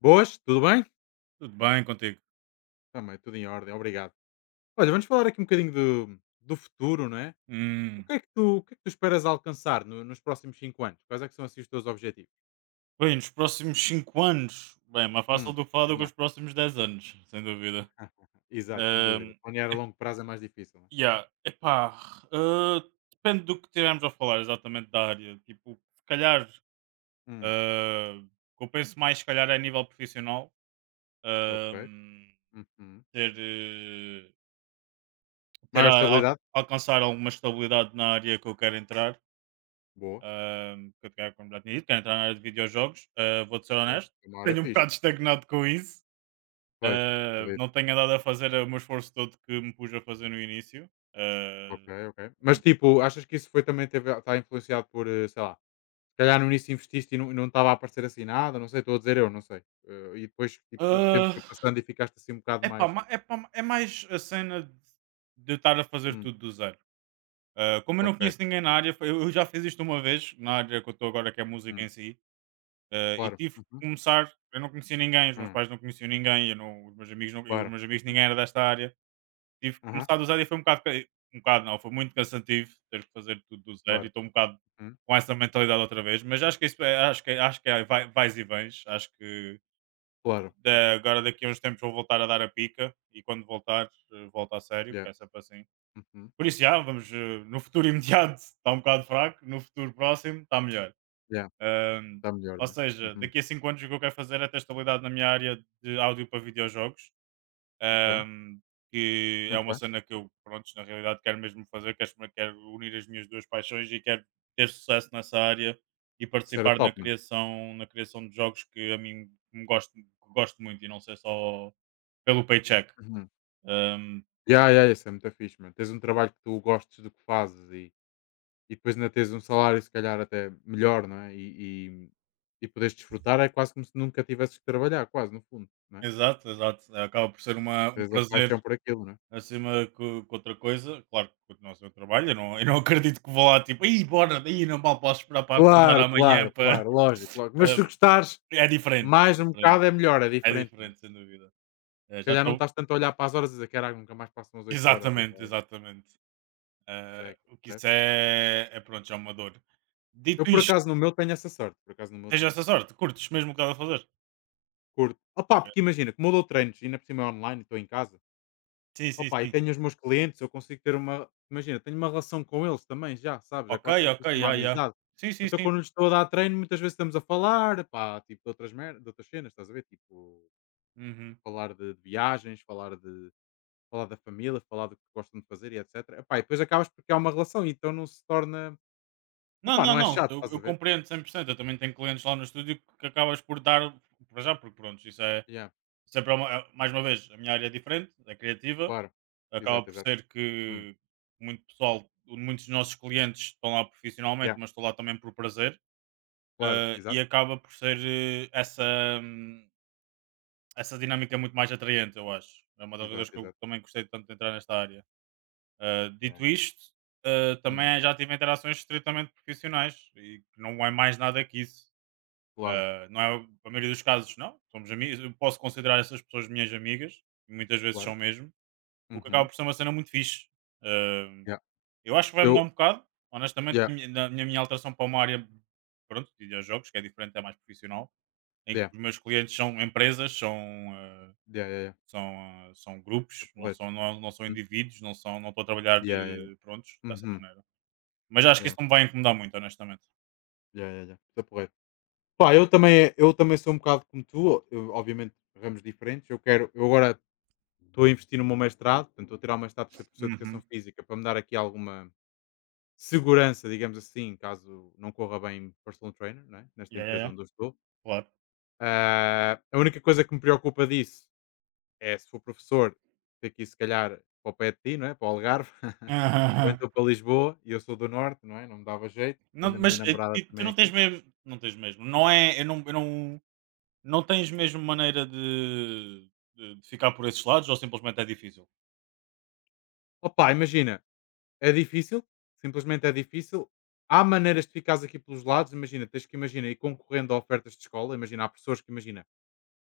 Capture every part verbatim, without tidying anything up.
Boas, tudo bem? Tudo bem contigo? Também, tudo em ordem, obrigado. Olha, vamos falar aqui um bocadinho do, do futuro, não é? O Hum. que é que tu, o que é que tu esperas alcançar no- nos próximos cinco anos? Quais é que são assim os teus objetivos? Bem, nos próximos cinco anos. Bem, é mais fácil Hum. do que falar do Diz-me que lá. os próximos dez anos, sem dúvida. Exato, sem dúvida. Ahm, Planear a ep- longo prazo é mais difícil, não é? yeah, epá, ah, depende do que estivermos a falar exatamente da área. Tipo, se calhar, Hum, ah, o que eu penso mais, se calhar, é a nível profissional. ok. ahm, Uhum. ter, eh, ter Maior a- al- estabilidade? alcançar alguma estabilidade na área que eu quero entrar. Boa, Ahm, que eu, se como já tinha dito, quero entrar na área de videojogos, ah, vou-te ser boa. honesto, É uma área tenho um fixe. bocado estagnado com isso, Pois, ah, não acredito. tenho andado a fazer o meu esforço todo que me pus a fazer no início. Ok, Ah, ok. Mas tipo, achas que isso foi também, teve, está influenciado por, eh, sei lá. Se calhar no início investiste e não e não estava a aparecer assim nada, não sei, estou a dizer eu, não sei. Eh, e depois, tipo, o tempo foi ah, passando e ficaste assim um bocado epá, mais. ma- epá, ma- é, mais a cena de de eu estar a fazer Hum. tudo do zero. Ah, como eu não Ok. conheço ninguém na área, foi- eu já fiz isto uma vez, na área que eu estou agora, que é música Uhum. em si, ah, e Claro. tive que Uhum. começar. Eu não conhecia ninguém, os meus Hum. pais não conheciam ninguém, eu não, os, meus amigos não, os Claro. meus amigos Uhum. ninguém era desta área. Tive que Aham. começar do zero e foi um bocado ca um bocado não, foi muito cansativo ter que fazer tudo do zero e Claro. estou um bocado Uhum. com essa mentalidade outra vez, mas acho que isso é acho que acho que é vai vais e vens, acho que Claro. da Uhum. agora daqui a uns tempos vou voltar a dar a pica e quando voltar, eh, volto a sério, Yeah. que é sempre assim. Uhum. Por isso, já, vamos, eh, no futuro imediato está um bocado fraco, no futuro próximo está melhor. Yeah, Hã, está melhor, ou não é? seja, Uhum. daqui a cinco anos o que eu quero fazer é ter estabilidade na minha área de áudio para videojogos. Ok. Ahm, que é Muito uma bem. cena que eu, pronto, na realidade quero mesmo fazer, quero, exper- quero unir as minhas duas paixões e quero ter sucesso nessa área e Isso era participar na top, mano. criação, na criação de jogos que a mim me gosto, que gosto muito e não ser só pelo paycheck. Uhum. Ahm, Yeah, yeah, yeah, isso é muito fixe, mano. Tens um trabalho que tu gostes do que fazes, e, e depois ainda tens um salário, se calhar, até melhor, não é? E, e, e poderes desfrutar é quase como se nunca tivesses que trabalhar, quase, no fundo, não é? exato, exato. Acaba por ser uma, um Tens a prazer paixão por aquilo, não é? acima que, que outra coisa. Claro que continua a ser um trabalho, eu não, eu não acredito que vou lá tipo, aí bora, aí não mal posso esperar para acordar Claro, claro, amanhã para. claro, lógico, lógico. Mas se gostares É diferente, é mais um diferente. bocado é melhor, é É diferente, não é? diferente, sem dúvida. Eh, Se já calhar não estou. estás tanto a olhar para as horas e dizer: "Caraca, nunca mais passam as oito horas", ou Exatamente, vai, exatamente. Eh, seca, o que percebes? isso é é pronto, já é uma dor. Eu Dito por isto, acaso no meu tenho essa sorte, por acaso no meu tens tenho essa essa sorte. sorte, curtes mesmo o que estás a fazer? Curto. Opa, É. porque imagina, como eu dou treinos e ainda por cima é online e estou em casa, Sim, sim, opa, e sim. tenho os meus clientes, eu consigo ter uma imagina, tenho uma relação com eles também já, sabes? É Ok, quase como se ok, fosse uma já, já. amizade. Sim, sim, Então sim. quando lhes estou a dar treino, muitas vezes estamos a falar, pá, tipo de outras mer de outras cenas, estás a ver? Tipo Uhum. falar de viagens, falar de falar da família, falar do que gostam de fazer e etcétera. Epá, e depois acabas porque criar uma relação, então não se torna Não, opá, não, não é não, chato, eu estás a eu ver? compreendo cem por cento, eu também tenho clientes lá no estúdio que acabas por dar para já, porque pronto, isso é Yeah, sempre é uma é mais uma vez, a minha área é diferente, é criativa, claro. acaba Exato, por exato. ser Hum. que muito pessoal muitos dos nossos clientes estão lá Yeah, profissionalmente, mas estão lá também por prazer. claro. Eh, e Exato, acaba por ser eh, essa, hum, essa dinâmica muito mais atraente, eu acho. É uma das razões exato, que eu exato. também gostei tanto de entrar nesta área. Eh, Yeah, yeah, dito yeah. isto, eh, Hum, também já tive interações estritamente profissionais e que não é mais nada que isso. claro, Eh, não é a maioria dos casos, não. Somos amigos. Eu posso considerar essas pessoas minhas amigas, e muitas vezes claro. são mesmo, o que acaba Uhum. por ser uma cena muito fixe. Eh, Yeah. eu acho que vai mudar Eu um bocado, honestamente, Yeah, na minha, na minha alteração para uma área, pronto, de videojogos, que é diferente, é mais profissional em que yeah, os meus clientes são empresas, são, eh, yeah, yeah, yeah. são, ah, são Tá grupos, não porreiro. são, não, não são Hum. indivíduos, não, são, não estou a trabalhar Yeah, yeah, yeah. de prontos dessa Uhum. maneira. Mas acho que isso Yeah, não me vai incomodar muito, honestamente. yeah, yeah, yeah. Tá porreiro. Pá, eu também eu também sou um bocado como tu, eu obviamente ramos diferentes. Eu quero eu agora estou a investir no meu mestrado, portanto, estou a tirar o mestrado para ser professor de educação Uhum. física para me dar aqui alguma segurança, digamos assim, caso não corra bem personal trainer, né? Nesta Yeah, yeah, empresa yeah. onde eu estou. Claro. Ah, a única coisa que me preocupa disso é se for professor, ter que ir se calhar para o pé de ti, não é? Para o Algarve, ou Aham. então para Lisboa, e eu sou do Norte, não é? Não me dava jeito, tendo Não, a minha mas eh, namorada ti- tu também não tens aqui. mesmo. Não tens mesmo. Não é. Eu não, eu não, não tens mesmo maneira de, de, de ficar por esses lados ou simplesmente é difícil? Opa, imagina, é difícil, simplesmente é difícil. Há maneiras de ficares aqui pelos lados, imagina, tens que imaginar ir concorrendo a ofertas de escola, imagina, há professores que imagina,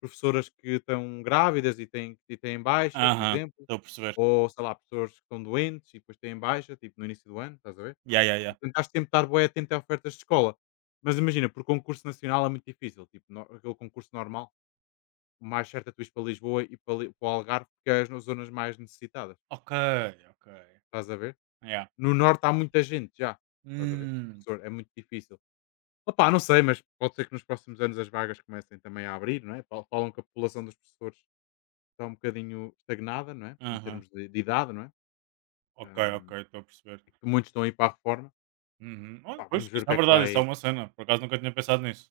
professoras que estão grávidas e têm, e têm, baixa, por Aham. exemplo, Estou a perceber. ou sei lá, pessoas que estão doentes e depois têm baixa, tipo no início do ano, estás a ver? Yeah, yeah, yeah. E tentaste sempre estar bué atento a ofertas de escola. Mas imagina, por concurso nacional é muito difícil, tipo, no- aquele concurso normal, o mais certo é tu ires para Lisboa e para, Li- para o Algarve, porque é as zonas mais necessitadas, Ok, ok. estás a ver? Yeah. No norte há muita gente já, estás a ver? Hum. Professor, é muito difícil. Opá, não sei, mas pode ser que nos próximos anos as vagas comecem também a abrir, não é? Fal- Falam que a população dos professores está um bocadinho estagnada, não é? Em Aham. termos de, de idade, não é? Ok, ok, Ahm, estou a perceber. e que muitos estão a ir para a reforma. Uhum. Pá, Olha, pois, vamos ver o isso que é é que verdade, vai, isso é uma cena. Por acaso nunca tinha pensado nisso.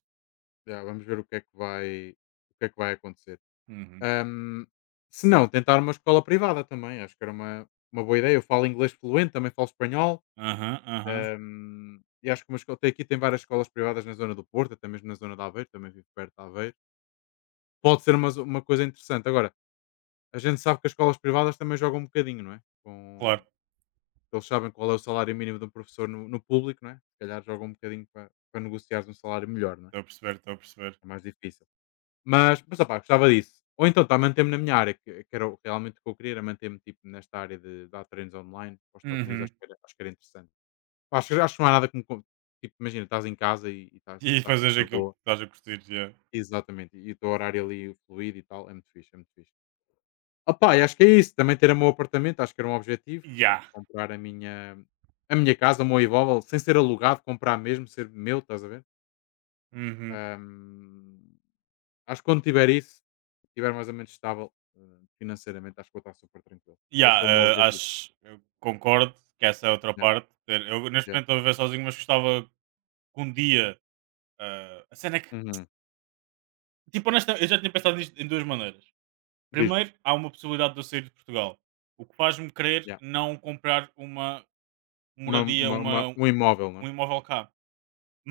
já, vamos ver o que é que vai, o que é que vai acontecer. Uhum. Ahm, Se não, tentar uma escola privada também, acho que era uma, uma boa ideia. Eu falo inglês fluente, também falo espanhol. Aham, aham. Ahm, e acho que uma escola, tem aqui tem várias escolas privadas na zona do Porto, até mesmo na zona de Aveiro, também vivo perto de Aveiro. Pode ser uma, zo- uma coisa interessante. Agora, a gente sabe que as escolas privadas também jogam um bocadinho, não é? Claro, Com, eles sabem qual é o salário mínimo de um professor no, no público, não é? Se calhar jogam um bocadinho para, para negociares um salário melhor, não é? estou a perceber, estou a perceber. É mais difícil. Mas, mas opá, gostava disso. Ou então, tá, manter-me na minha área, que, que era o- realmente o que eu queria, era manter-me tipo, nesta área de dar treinos online para os Estados Unidos, Uhum. acho que era, acho que era interessante. Pá, acho acho que não há nada como co tipo, imagina, estás em casa e e estás E estás, tipo, fazes na aquilo que boa. estás a curtir, já. Exatamente, e o teu horário ali fluir e tal, é muito fixe, é muito fixe. Opá, e acho que é isso, também ter o meu apartamento, acho que era um objetivo, Yeah. comprar a minha a minha casa, o meu imóvel, sem ser alugado, comprar mesmo, ser meu, estás a ver? Uhum. Hum, Acho que quando tiver isso, estiver mais ou menos estável, eh, financeiramente, acho que vou estar super tranquilo. Esse é o Yeah, meu eh, objetivo. acho, eu concordo que essa é outra Yeah, parte. Ter- Eu neste yeah. momento estou a viver sozinho, mas gostava que um dia. eh, a cena é que. Uhum. Tipo, honesta, eu já tinha pensado nisto em duas maneiras. Diz-me. Primeiro, há uma possibilidade de eu sair de Portugal, o que faz-me querer Yeah. não comprar uma Uma moradia, uma uma, uma um imóvel, não um é? imóvel cá.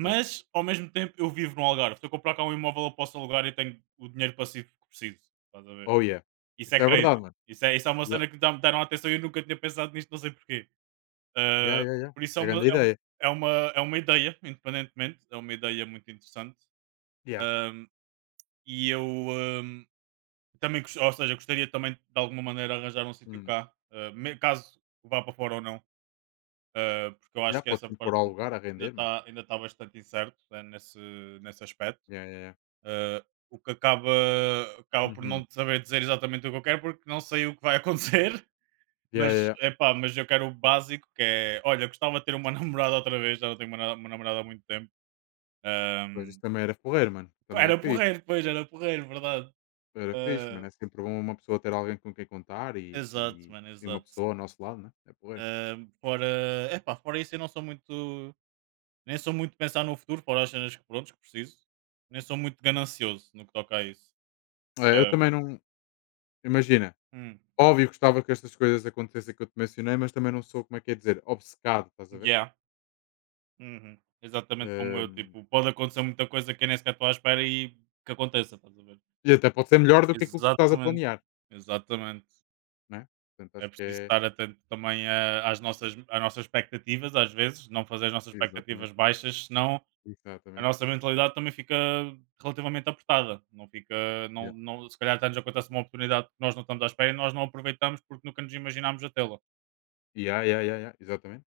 Yeah. ao mesmo tempo, eu vivo no Algarve. Se eu comprar cá um imóvel, eu posso alugar e tenho o dinheiro passivo que preciso. Estás a ver? Oh, yeah. Isso Isso é é verdade, crazy. mano. Isso é, isso é uma Yeah. cena que me dá- me deram atenção e eu nunca tinha pensado nisto, não sei porquê. Yeah, Ah, yeah, yeah. por isso É é uma, grande é, um- ideia. é uma, é uma ideia, independentemente. É uma ideia muito interessante. Yeah. Ahm, e eu ahm, também, gos- ou seja, gostaria também de alguma maneira arranjar um sítio Hum. cá, ah, me- caso vá para fora ou não. Uh, porque eu acho Yeah, que pode essa sempre pôr parte ao lugar a ainda render, mano. está ainda tá bastante incerto né, nesse, nesse aspecto. Yeah, yeah, yeah. Uh, o que acaba, acaba por Uhum. não saber dizer exatamente o que eu quero, porque não sei o que vai acontecer. Yeah, Mas, yeah, yeah. epá, mas eu quero o básico, que é... Olha, gostava de ter uma namorada outra vez, já não tenho uma, na- uma namorada há muito tempo. Pois Um, isso também era porreiro, mano. Também é era fixe. porreiro, pois, era porreiro, verdade. Era fixe, Uh, mano. É sempre bom uma pessoa ter alguém com quem contar, e, exato, e, mano, e uma exato. pessoa ao nosso lado, né? É porreiro. Uh, fora, epá, fora isso eu não sou muito... Nem sou muito de pensar no futuro, fora as cenas que prontos que preciso. Nem sou muito ganancioso no que toca a isso. É, eu Eh, também não. Imagina. hum, Óbvio que gostava que estas coisas acontecessem que eu te mencionei, mas também não sou, como é que é dizer, obcecado, estás a ver? yeah. Uhum. Exatamente como eu, Hum, tipo, pode acontecer muita coisa que eu nem sequer estou à espera e que aconteça, estás a ver? e até pode ser melhor do que aquilo que tu estás a Exatamente. planear, Exatamente. né? Portanto, É acho que preciso é. estar atento também a- às, nossas, às nossas expectativas, às vezes, não fazer as nossas Exatamente. expectativas baixas, senão a Exatamente. nossa mentalidade também fica relativamente apertada. Não fica, não, Yeah. não, se calhar até nos acontece uma oportunidade que nós não estamos à espera e nós não aproveitamos porque nunca nos imaginámos a tê-la. Yeah, yeah, yeah, yeah, exatamente.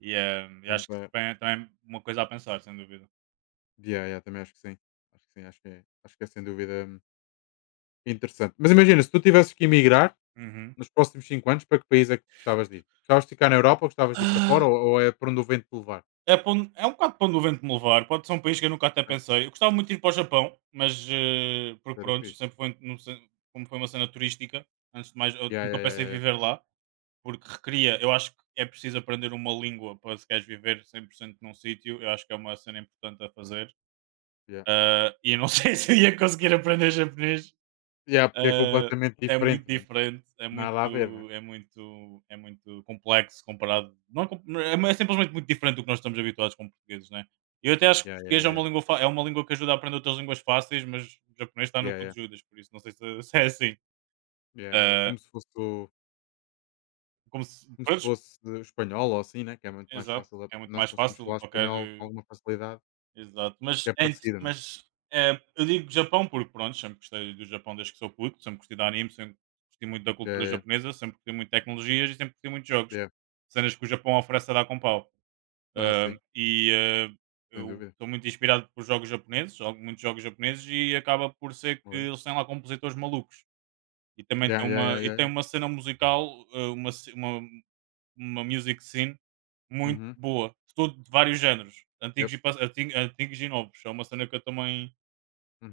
E, eh, e acho Portanto, que isso é, também, é- também é uma coisa a pensar, sem dúvida. yeah, yeah, também acho que sim. Acho que sim, acho que é, acho que é sem dúvida, hum, interessante. Mas imagina, se tu tivesses que emigrar Uhum. nos próximos cinco anos, para que país é que gostavas de ir? Gostavas de ficar na Europa ou gostavas de ir para Ah, fora, ou, ou é por onde o vento te levar? é, pão- é um bocado pão do vento me levar. Pode ser um país que eu nunca até É, pensei. Eu gostava muito de ir para o Japão, mas eh, porque era pronto, fixe. sempre foi, num ce- como foi uma cena turística. Antes de mais, eu Yeah, yeah, nunca yeah, pensei em yeah, viver lá. Porque recria, eu acho que é preciso aprender uma língua para se queres viver cem por cento num sítio, eu acho que é uma cena importante a fazer. yeah. Ah, e eu não sei se eu ia conseguir aprender japonês. Yeah, porque é Ah, completamente é diferente, muito não é? diferente, é muito, Nada a ver, não é? é muito, é muito complexo comparado. Não é, com- é simplesmente muito diferente do que nós estamos habituados com portugueses, né? Eu até acho que Yeah, yeah, português é yeah, uma língua, fa- é uma língua que ajuda a aprender outras línguas fáceis, mas o japonês está no yeah, yeah, cu yeah, de Judas, por isso não sei se, se é assim. yeah, yeah, Ah, Como se fosse o, como se, como se pois, fosse o espanhol ou assim, né? Que é muito mais exato, fácil. a- é muito Nós mais conseguimos fácil falar qualquer. espanhol com alguma facilidade, Exato, que mas é ent parecido, não é? mas, eh, eu digo Japão porque pronto, sempre gostei do Japão desde que sou puto, sempre gostei de anime, sempre gostei muito da Yeah, cultura yeah, japonesa, sempre gostei muito de tecnologias e sempre gostei muito de jogos. yeah. Cenas que o Japão oferece a dar com pau. Ah, Hã, sim, e, hã, sem eu dúvida. estou muito inspirado por jogos japoneses, jogo muitos jogos japoneses e acaba por ser que Olha. eles têm lá compositores malucos. E também Yeah, tem yeah, yeah, uma e yeah, tem yeah. uma cena musical, hã, uma ce uma uma music scene muito Uhum. boa, de todo de vários géneros, antigos Yep. e, pas- anti- antigos e novos. É uma cena que eu também,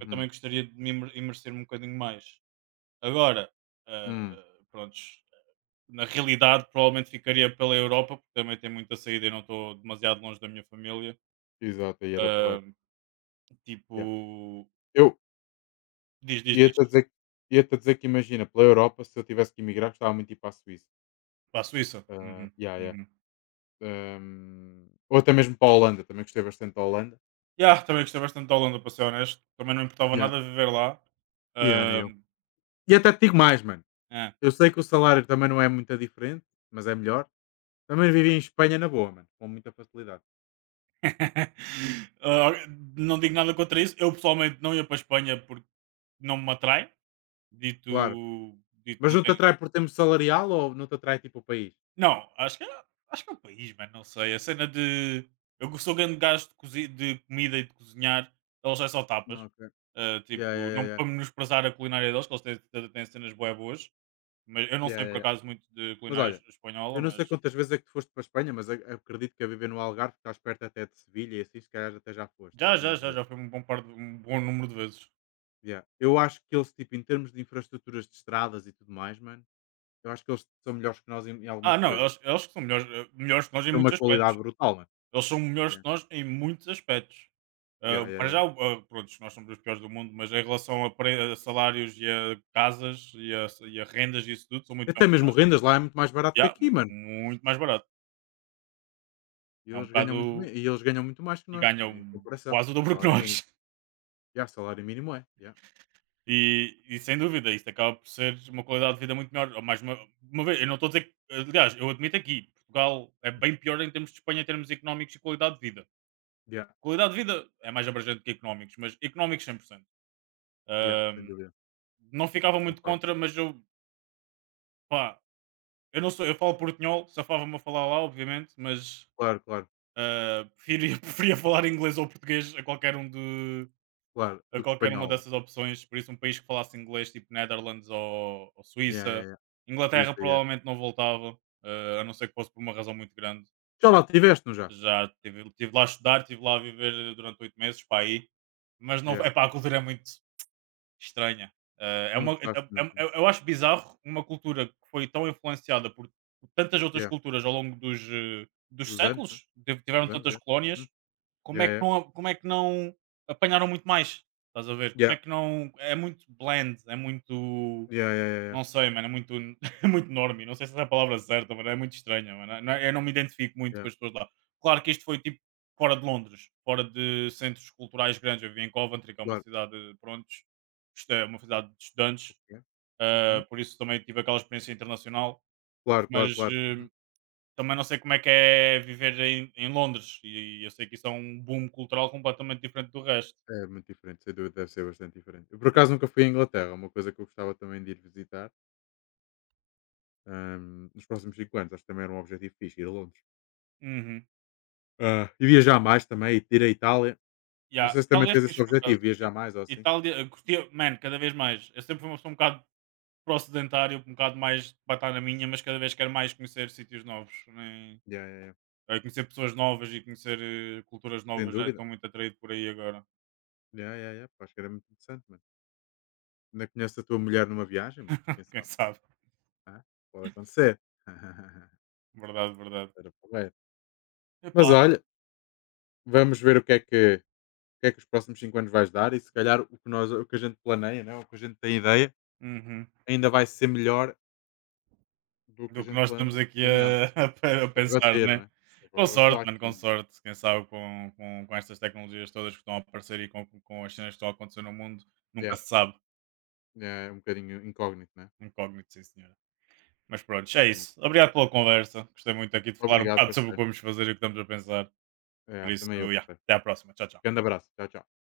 eu também gostaria de me imer- imerser um bocadinho mais. Agora, ah, Hum. pronto, na realidade provavelmente ficaria pela Europa, porque também tem muita saída e não estou demasiado longe da minha família. Exato, aí era Ah, porreiro. tipo, Yeah. Eu diz, diz, ia-te a diz, dizer, ia-te a dizer que imagina, pela Europa, se eu tivesse que emigrar, gostava muito de ir para a Suíça. para a Suíça. Ah, Uhum, yeah, yeah. uhum. Ahm, ou até mesmo para a Holanda, também gostei bastante da Holanda. Yeah, também gostei bastante da Holanda, para ser honesto. Também não importava Yeah. nada viver lá. Yeah, nem Ah, eu. E até te digo mais, mano. é. Eu sei que o salário também não é muito diferente, mas é melhor. Também vivi em Espanha na boa, mano, com muita facilidade. Ah, não digo nada contra isso. Eu pessoalmente não ia para a Espanha porque não me atrai. Dito, Claro. dito Mas não não te tenho. atrai por termos salarial ou não te atrai tipo o país? Não, acho que, é- acho que é o país, mano. Não sei. A cena de. Eu que sou grande gajo de, cozi- de comida e de cozinhar, eles é só tapas. Ok. Ah, Ya, ya, tipo, ya, não ya. para menosprezar a culinária deles, que eles têm, têm têm cenas bué boas. Mas eu não Ya, sei ya, por ya. acaso muito de Mas culinária es- olha, eu espanhola, não mas sei quantas vezes é que tu foste para a Espanha, mas ac- acredito que a viver no Algarve, que estás perto até de Sevilha e assim, se calhar até já foste já, já, algumas já, vezes. já foi um bom, par de, um bom número de vezes. Ya. Eu acho que eles, tipo, em termos de infraestruturas de estradas e tudo mais, mano, eu acho que eles são melhores que nós em, em Ah, algumas Não, coisas. eles, eles que são melhores, melhores que nós em É muitos uma qualidade aspectos. brutal, mano. Eles são melhores Ya, que nós em muitos aspectos. ya, Ah, ya, para ya. Já, ah, pronto, nós somos os piores do mundo, mas em relação a, pre- a salários e a casas e a, e a rendas e isso tudo, são muito bons. Até mesmo rendas lá é muito mais barato que Yeah, aqui, mano. muito mais barato. E É um eles ganham muito, bocado. me- e eles ganham muito mais que E nós, ganham em comparação. quase o dobro que Salário mínimo. nós. Ya, salário mínimo é. Ya, E, e sem dúvida, isso acaba por ser uma qualidade de vida muito melhor. Ou mais uma, uma vez, eu não estou a dizer que. Aliás, eu admito aqui, Portugal é bem pior em termos de Espanha, em termos económicos e qualidade de vida. ya, Qualidade de vida é mais abrangente que económicos, mas económicos cem por cento ya, sem dúvida. não ficava muito Concordo. contra, mas eu, pá, eu não sou, eu falo portunhol, safava-me a falar lá, obviamente, mas Claro, claro, ah, preferia, preferia falar inglês ou português a qualquer um de claro. a Do que qualquer uma espanhol, né? dessas opções, por isso um país que falasse inglês, tipo Netherlands ou, ou Yeah, yeah, Suíça, yeah. Por Inglaterra isso, aí, yeah. provavelmente não voltava, ah, a não ser que fosse por uma razão muito grande. Já lá estiveste, não já? Já estive tive tive lá a estudar, estive lá a viver durante oito meses, para aí, mas não, Yeah. é pá, a cultura é muito estranha. Eh, é Não uma é gostaste muito, é não? eu eu acho bizarro uma cultura que foi tão influenciada por tantas outras Yeah. culturas ao longo dos, eh, dos Dos anos, né? séculos, ti Dos tiveram anos, tantas yeah. colónias, Uhum. como Yeah, é que yeah. não como é que não apanharam muito mais, estás a ver? Como Yeah. é que não é muito bland, é muito Yeah, yeah, yeah, yeah. não sei, mano, é muito, é muito normie. Não sei se essa é a palavra certa, mas é muito estranha, mano. Não- é, Eu não me identifico muito com Yeah. as pessoas lá. Claro que isto foi tipo fora de Londres, fora de centros culturais grandes. Eu vivi em Coventry, que é uma Claro. cidade, prontos, isto é uma cidade de estudantes, Ok. Uhum. ah, por isso também tive aquela experiência internacional. Claro, Mas claro, claro. eh, Uhum. também não sei como é que é viver em, em Londres, e eu sei que isso é um boom cultural completamente diferente do resto. É muito diferente, sem dúvida deve ser bastante diferente. Eu por acaso nunca fui à Inglaterra, é uma coisa que eu gostava também de ir visitar, ahm, nos próximos cinco anos, acho que também era um objetivo fixe, ir a Londres. Uhum. Ah, e viajar mais também, e ir à Itália. Não Yeah. sei se também Itália é tens esse fixe, por acaso. objetivo, viajar mais ou I- assim. Itália, eu curtia, man, cada vez mais. Eu sempre fui uma pessoa um bocado para o sedentário, um bocado mais para estar na minha, mas cada vez quero mais conhecer sítios novos, nem Yeah, yeah, yeah. eh, conhecer pessoas novas e conhecer eh, culturas Sem novas. Já dúvida. estou muito atraído por aí agora. Yeah, yeah, yeah. Pá, acho que era muito interessante, mano. Ainda conheces a tua mulher numa viagem, mano. Quem Quem sabe, sabe? não é? Pode acontecer. Verdade, verdade. Era porreiro. Mas Epá. olha, vamos ver o que é que, o que é que os próximos cinco anos vais dar e se calhar o que, nós, o que, a gente planeia, né? O que a gente tem ideia, Uhum. ainda vai ser melhor do que a Do que gente nós plane, estamos do que aqui planeámos. a, a pe- a A pensar, debater, não né? é? Com Agora, sorte, oxalá que mano, com sim. sorte. Quem sabe com, com, com estas tecnologias todas que estão a aparecer e com, com as cenas que estão a acontecer no mundo, nunca Yeah. se sabe. É um bocadinho incógnito, né? Incógnito, sim, senhora. Mas pronto, é Pronto. isso. Obrigado pela conversa. Gostei muito aqui de falar um Obrigado, bocado sobre o que parceiro. vamos fazer e o que estamos a pensar. É, Por isso, também eu, yeah, parceiro. até à próxima. Tchau, tchau. Grande abraço. Tchau, tchau.